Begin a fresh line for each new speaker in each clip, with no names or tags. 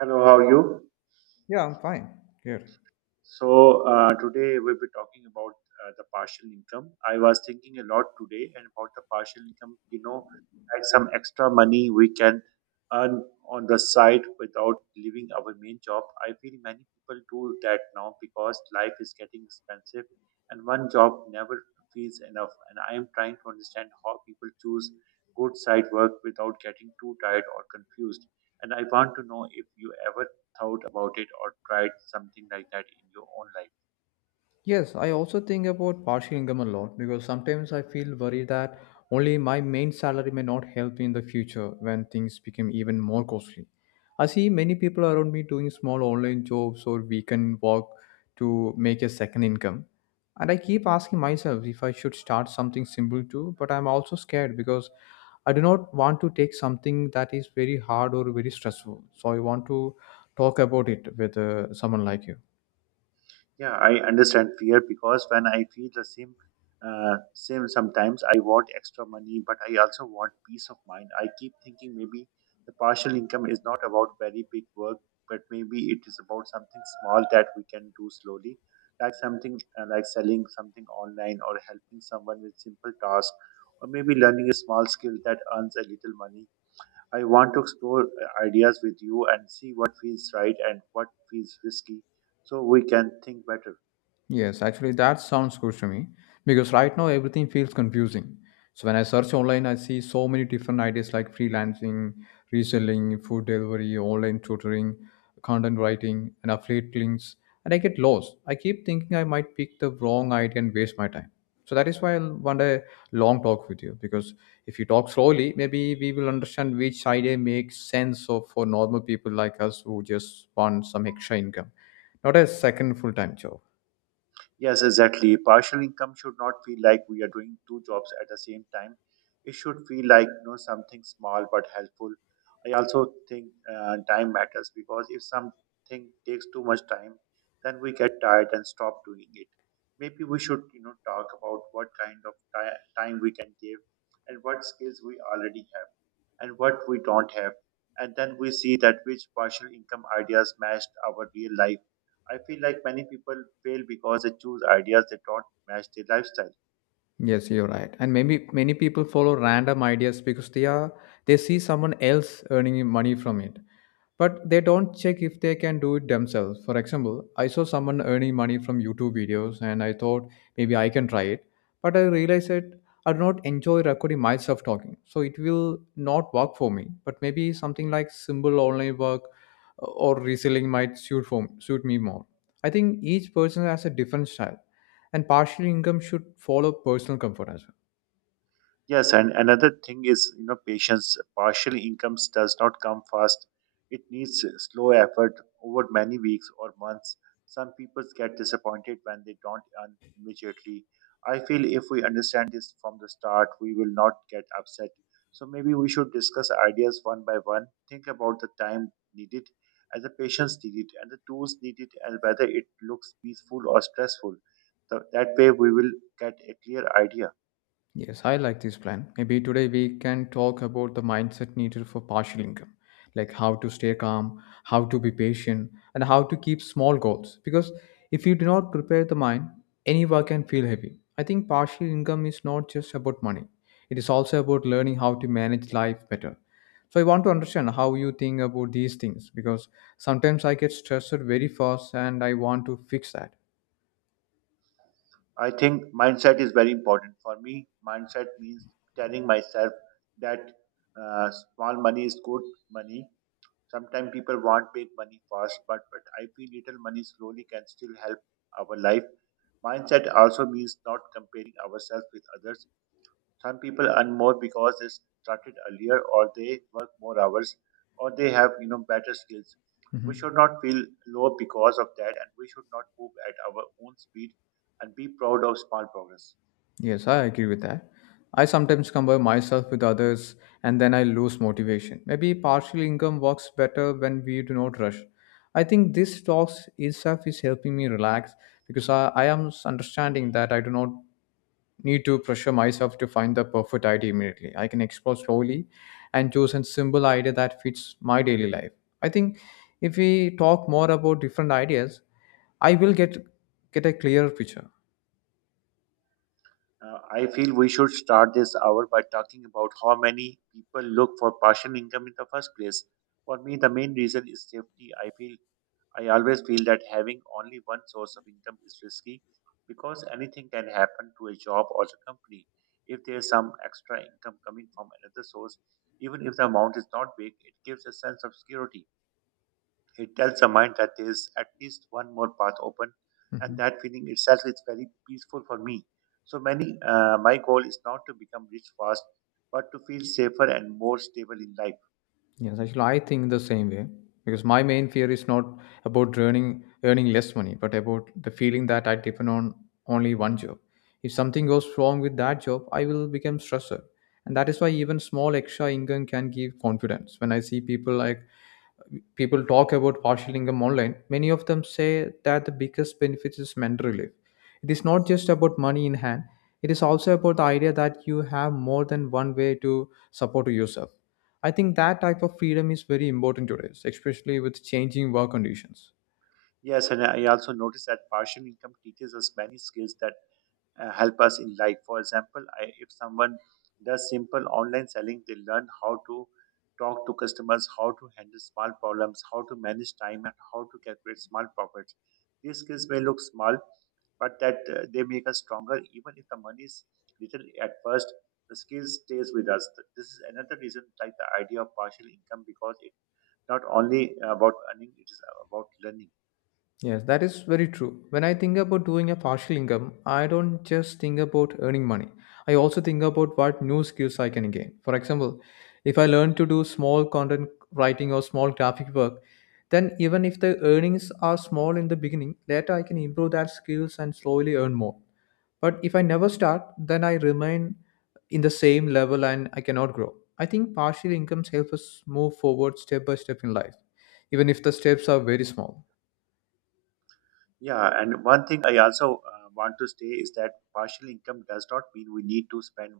Hello, how are you?
Yeah, I'm fine. Here.
So, today we'll be talking about the partial income. I was thinking a lot today and about the partial income, you know, like some extra money we can earn on the side without leaving our main job. I feel many people do that now because life is getting expensive and one job never feels enough. And I am trying to understand how people choose good side work without getting too tired or confused. And I want to know if you ever thought about it or tried something like that in your own life?
Yes, I also think about partial income a lot because sometimes I feel worried that only my main salary may not help me in the future when things become even more costly. I see many people around me doing small online jobs or weekend work to make a second income. And I keep asking myself if I should start something simple too, but I'm also scared because I do not want to take something that is very hard or very stressful. So I want to talk about it with someone like you.
Yeah, I understand fear because when I feel the same sometimes I want extra money, but I also want peace of mind. I keep thinking maybe the partial income is not about very big work, but maybe it is about something small that we can do slowly, like something like selling something online or helping someone with simple task, or maybe learning a small skill that earns a little money. I want to explore ideas with you and see what feels right and what feels risky so we can think better.
Yes, actually, that sounds good to me because right now everything feels confusing. So when I search online, I see so many different ideas like freelancing, reselling, food delivery, online tutoring, content writing, and affiliate links, and I get lost. I keep thinking I might pick the wrong idea and waste my time. So that is why I want a long talk with you because if you talk slowly, maybe we will understand which idea makes sense of for normal people like us who just want some extra income, not a second full-time job.
Yes, exactly. Partial income should not feel like we are doing two jobs at the same time. It should feel like, you know, something small but helpful. I also think time matters because if something takes too much time, then we get tired and stop doing it. Maybe we should, you know, talk about what kind of time we can give, and what skills we already have, and what we don't have, and then we see that which partial income ideas matched our real life. I feel like many people fail because they choose ideas that don't match their lifestyle.
Yes, you're right. And maybe many people follow random ideas because they see someone else earning money from it, but they don't check if they can do it themselves. For example, I saw someone earning money from YouTube videos and I thought maybe I can try it, but I realized that I do not enjoy recording myself talking, so it will not work for me. But maybe something like simple online work or reselling might suit me more. I think each person has a different style, and partial income should follow personal comfort as well.
Yes, and another thing is, you know, patience. Partial incomes does not come fast. It needs slow effort over many weeks or months. Some people get disappointed when they don't earn immediately. I feel if we understand this from the start, we will not get upset. So maybe we should discuss ideas one by one, think about the time needed and the patience needed and the tools needed and whether it looks peaceful or stressful. So that way we will get a clear idea.
Yes, I like this plan. Maybe today we can talk about the mindset needed for partial income, like how to stay calm, how to be patient, and how to keep small goals. Because if you do not prepare the mind, any work can feel heavy. I think partial income is not just about money, it is also about learning how to manage life better. So I want to understand how you think about these things because sometimes I get stressed very fast and I want to fix that.
I think mindset is very important. For me, mindset means telling myself that small money is good money. Sometimes people want big money fast, but I feel little money slowly can still help our life. Mindset also means not comparing ourselves with others. Some people earn more because they started earlier, or they work more hours, or they have, you know, better skills. We
Mhm.
should not feel low because of that, and we should not move at our own speed and be proud of small progress.
Yes, I agree with that. I sometimes compare myself with others and then I lose motivation. Maybe partial income works better when we do not rush. I think this talks itself is helping me relax because I am understanding that I do not need to pressure myself to find the perfect idea immediately. I can explore slowly and choose a simple idea that fits my daily life. I think if we talk more about different ideas, I will get a clearer picture.
I feel we should start this hour by talking about how many people look for partial income in the first place. For me, the main reason is safety. I always feel that having only one source of income is risky because anything can happen to a job or a company. If there is some extra income coming from another source, even if the amount is not big, it gives a sense of security. It tells the mind that there is at least one more path open, and
Mhm.
that feeling itself is very peaceful for me. So my goal is not to become rich fast, but to feel safer and more stable in life.
Yes, actually, I think the same way because my main fear is not about earning less money, but about the feeling that I depend on only one job. If something goes wrong with that job, I will become stressed, and that is why even small extra income can give confidence. When I see people like people talk about partial income online, many of them say that the biggest benefit is mental relief. It is not just about money in hand, it is also about the idea that you have more than one way to support yourself. I think that type of freedom is very important today, especially with changing work conditions.
Yes, and I also noticed that partial income teaches us many skills that help us in life. For example, if someone does simple online selling, they learn how to talk to customers, how to handle small problems, how to manage time, and how to calculate small profits. These skills may look small, but that they make us stronger. Even if the money is little at first, the skill stays with us. This is another reason like the idea of partial income, because it's not only about earning, it is about learning.
Yes, that is very true. When I think about doing a partial income, I don't just think about earning money. I also think about what new skills I can gain. For example, if I learn to do small content writing or small graphic work, then even if the earnings are small in the beginning, later I can improve that skills and slowly earn more. But if I never start, then I remain in the same level and I cannot grow. I think partial incomes help us move forward step by step in life, even if the steps are very small.
Yeah, and one thing I also want to say is that partial income does not mean we need to spend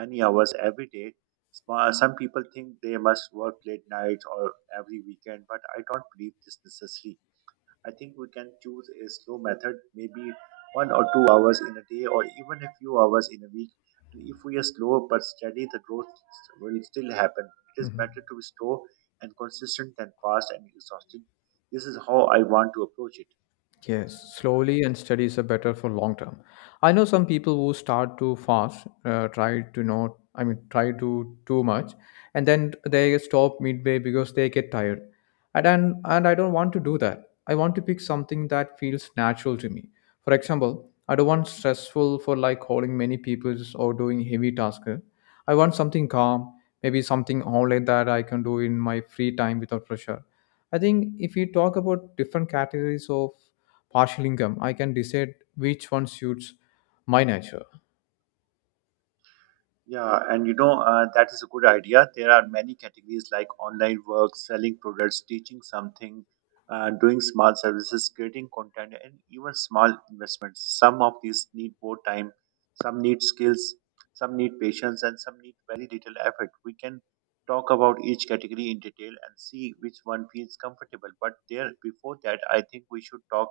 many hours every day. Some people think they must work late nights or every weekend, but I don't believe this necessary. I think we can choose a slow method, maybe 1 or 2 hours in a day, or even a few hours in a week. And if we are slow but steady, the growth will still happen. It is better
Mhm.
to be slow and consistent than fast and exhausted. This is how I want to approach it.
Yes, slowly and studies are better for long term. I know some people who start too fast, try to not, I mean, try to too much, and then they stop midway because they get tired. And I don't want to do that. I want to pick something that feels natural to me. For example, I don't want stressful for like calling many people or doing heavy tasks. I want something calm, maybe something online that I can do in my free time without pressure. I think if we talk about different categories of partial income, I can decide which one suits my nature.
Yeah, and you know, that is a good idea. There are many categories like online work, selling products, teaching something, doing small services, creating content, and even small investments. Some of these need more time, some need skills, some need patience, and some need very little effort. We can talk about each category in detail and see which one feels comfortable. But before that, I think we should talk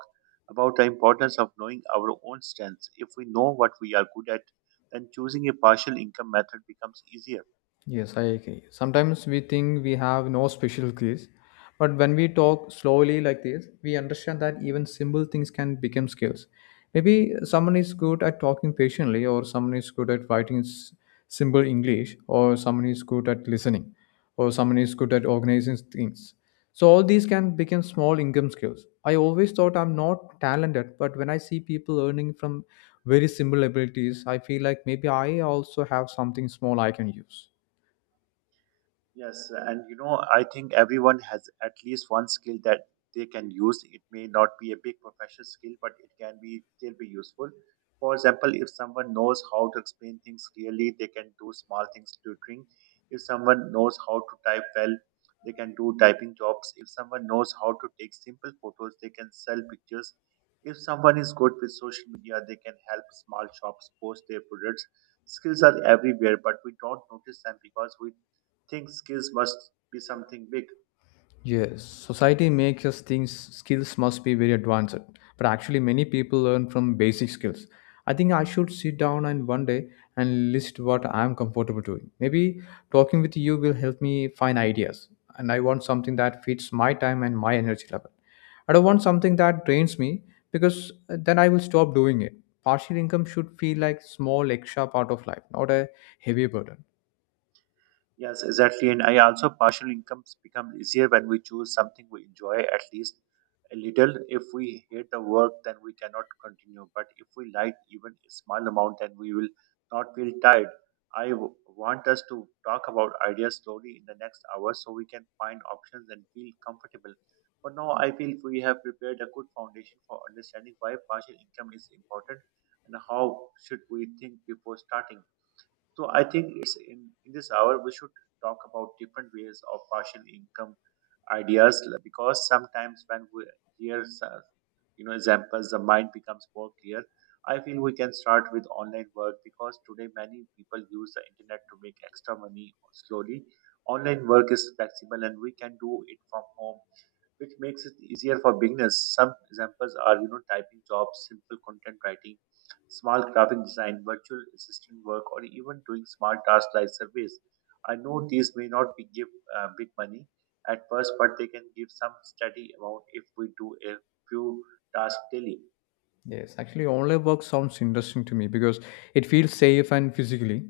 about the importance of knowing our own strengths. If we know what we are good at, then choosing a partial income method becomes easier.
Yes, I agree. Sometimes we think we have no special skills, but when we talk slowly like this, we understand that even simple things can become skills. Maybe someone is good at talking patiently, or someone is good at writing simple English, or someone is good at listening, or someone is good at organizing things. So all these can become small income skills. I always thought I'm not talented, but when I see people earning from very simple abilities, I feel like maybe I also have something small I can use.
Yes, and you know, I think everyone has at least one skill that they can use. It may not be a big professional skill, but it can be still be useful. For example, if someone knows how to explain things clearly, they can do small things tutoring. If someone knows how to type well, they can do typing jobs. If someone knows how to take simple photos, they can sell pictures. If someone is good with social media, they can help small shops post their products. Skills are everywhere, but we don't notice them because we think skills must be something big.
Yes, society makes us think skills must be very advanced, but actually, many people learn from basic skills. I think I should sit down and one day and list what I'm comfortable doing. Maybe talking with you will help me find ideas, and I want something that fits my time and my energy level. I don't want something that drains me because then I will stop doing it. Partial income should feel like small extra part of life, not a heavy burden.
Yes, exactly. And I also partial incomes become easier when we choose something we enjoy at least a little. If we hate the work, then we cannot continue. But if we like even a small amount, then we will not feel tired. I want us to talk about ideas slowly in the next hour so we can find options and feel comfortable. For now, I feel we have prepared a good foundation for understanding why partial income is important and how should we think before starting. So I think it's in this hour we should talk about different ways of partial income ideas, because sometimes when we hear you know, examples, the mind becomes more clear. I feel we can start with online work because today many people use the internet to make extra money slowly. Online work is flexible and we can do it from home, which makes it easier for beginners. Some examples are, you know, typing jobs, simple content writing, small graphic design, virtual assistant work, or even doing small tasks like surveys. I know these may not be give big money at first, but they can give some steady amount if we do a few tasks daily.
Yes, actually, online work sounds interesting to me because it feels safe and physically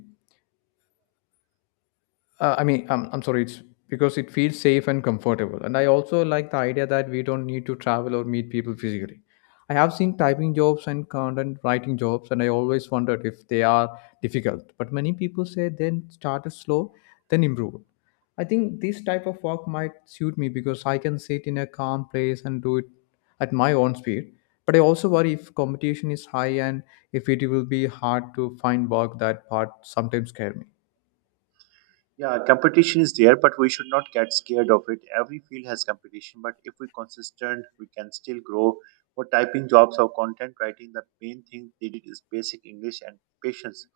I mean, I'm sorry, it's because it feels safe and comfortable. And I also like the idea that we don't need to travel or meet people physically. I have seen typing jobs and content writing jobs, and I always wondered if they are difficult. But many people say then start it slow, then improve. I think this type of work might suit me because I can sit in a calm place and do it at my own speed. But I also worry if competition is high and if it will be hard to find work, that part sometimes scare me.
Yeah, competition is there, but we should not get scared of it. Every field has competition, but if we're consistent, we can still grow. For typing jobs or content writing, the main thing they did is basic English and patience.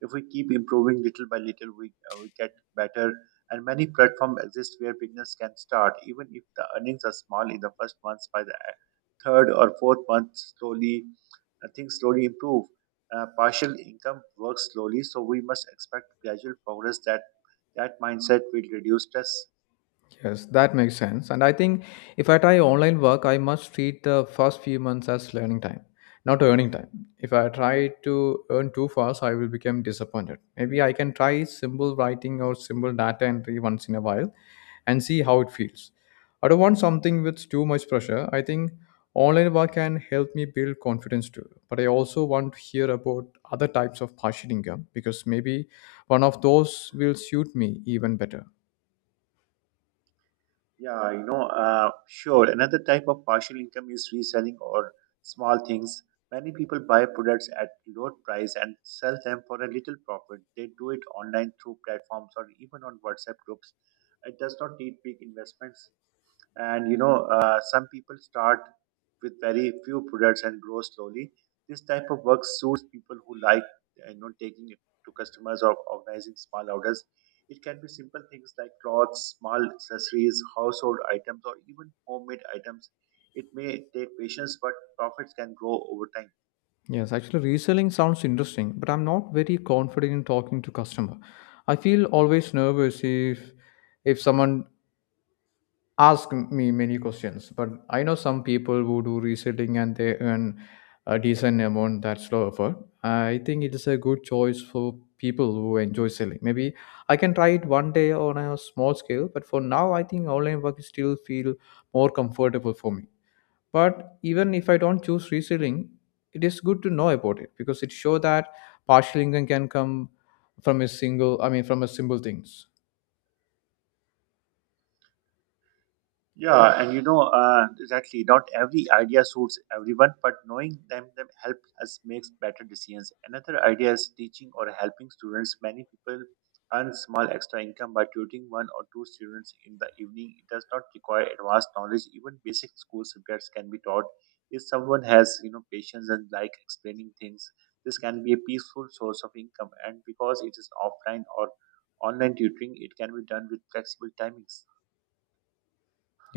If we keep improving little by little, we get better. And many platforms exist where beginners can start, even if the earnings are small in the first months. By the third or fourth month, slowly things slowly improve. Partial income works slowly, so we must expect gradual progress. That mindset will reduce stress.
Yes, that makes sense. And I think if I try online work, I must treat the first few months as learning time, not earning time. If I try to earn too fast, I will become disappointed. Maybe I can try simple writing or simple data entry once in a while and see how it feels. I don't want something with too much pressure. I think online work can help me build confidence too. But I also want to hear about other types of partial income because maybe one of those will suit me even better.
Yeah, you know, sure. Another type of partial income is reselling or small things. Many people buy products at low price and sell them for a little profit. They do it online through platforms or even on WhatsApp groups. It does not need big investments. And you know some people start with very few products and grow slowly. This type of work suits people who like, you know, taking it to customers or organizing small orders. It can be simple things like clothes, small accessories, household items, or even homemade items. It may take patience, but profits can grow over time.
Yes, actually, reselling sounds interesting, but I'm not very confident in talking to customer. I feel always nervous if someone asks me many questions. But I know some people who do reselling and they earn a decent amount. That's low effort. I think it is a good choice for people who enjoy selling. Maybe I can try it one day on a small scale, but for now, I think online work still feel more comfortable for me. But even if I don't choose reselling, it is good to know about it because it shows that partial income can come from a single I mean from a simple things.
Yeah, and you know, exactly, not every idea suits everyone, but knowing them help us makes better decisions. Another idea is teaching or helping students. Many people earn small extra income by tutoring one or two students in the evening. It does not require advanced knowledge. Even basic school subjects can be taught. If someone has, you know, patience and like explaining things, this can be a peaceful source of income. And because it is offline or online tutoring, it can be done with flexible timings.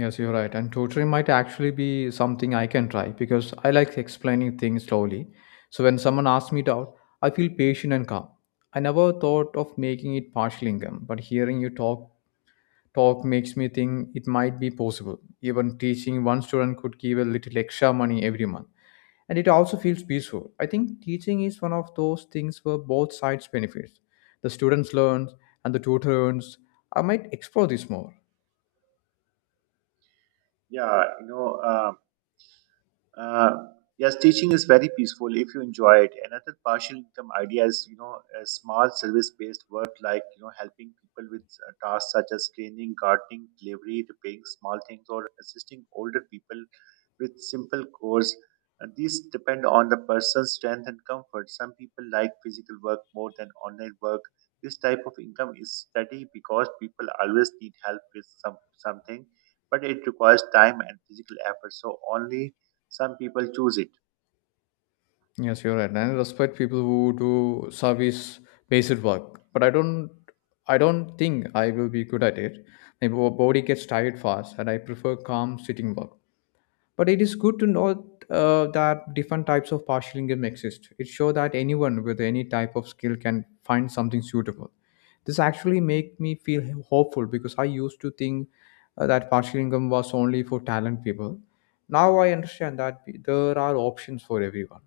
Yes, you're right, and tutoring might actually be something I can try because I like explaining things slowly. So when someone asks me doubt, I feel patient and calm. I never thought of making it partial income, but hearing you talk makes me think it might be possible. Even teaching one student could give a little extra money every month, and it also feels peaceful. I think teaching is one of those things where both sides benefits. The students learn and the tutor earns. I might explore this more.
Yeah, you know. Um, uh, yes, teaching is very peaceful if you enjoy it. Another partial income idea is, you know, a small service based work, like, you know, helping people with tasks such as cleaning, gardening, delivery, repairing small things, or assisting older people with simple chores. And these depend on the person's strength and comfort. Some people like physical work more than online work. This type of income is steady because people always need help with something, but it requires time and physical effort, so only some people choose it.
Yes, you're right. And I respect people who do service based work, but I don't think I will be good at it. My body gets tired fast and I prefer calm sitting work. But it is good to know that different types of partial income exist. It shows that anyone with any type of skill can find something suitable. This actually make me feel hopeful because I used to think that partial income was only for talent people. Now I understand that there are options for everyone.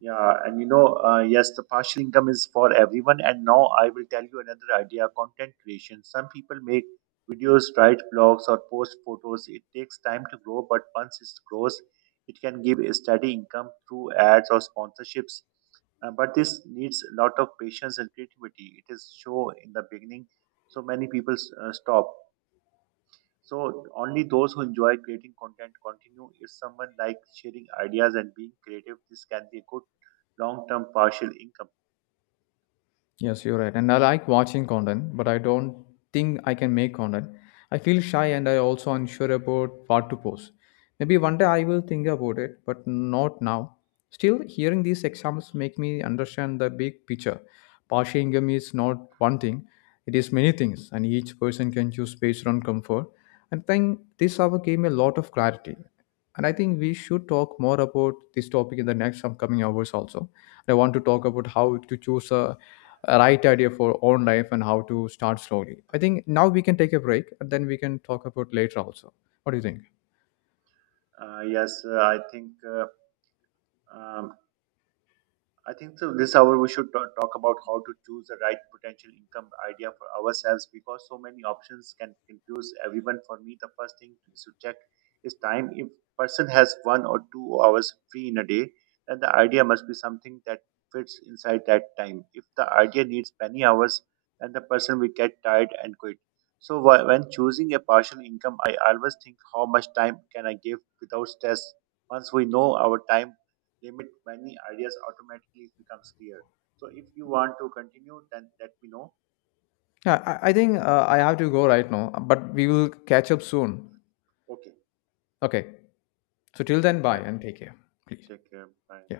Yeah, and you know, yes, the partial income is for everyone, and now I will tell you another idea: content creation. Some people make videos, write blogs, or post photos. It takes time to grow, but once it grows, it can give a steady income through ads or sponsorships. But this needs a lot of patience and creativity. It is show in the beginning, so many people stop. So only those who enjoy creating content continue. If someone likes sharing ideas and being creative, this can be a good long-term partial income.
Yes, you're right. And I like watching content, but I don't think I can make content. I feel shy and I also unsure about what to post. Maybe one day I will think about it, but not now. Still, hearing these examples make me understand the big picture. Partial income is not one thing, it is many things, and each person can choose based on comfort. And I think this hour gave me a lot of clarity. And I think we should talk more about this topic in the next upcoming hours also. I want to talk about how to choose a right idea for own life and how to start slowly. I think now we can take a break and then we can talk about later also. What do you think?
Uh, yes, uh, I think uh, um, I think so. This hour we should talk about how to choose the right potential income idea for ourselves because so many options can confuse everyone. For me, the first thing is to check is time. If person has 1 or 2 hours free in a day, then the idea must be something that fits inside that time. If the idea needs many hours, then the person will get tired and quit. So when choosing a partial income, I always think how much time can I give without stress. Once we know our time limit, many ideas automatically becomes clear. So if you want to continue, then let me know.
Yeah, I think I have to go right now, but we will catch up soon.
Okay,
Okay. So till then,
take
bye
care.
and take care, please.
Take care. Bye.
Yeah.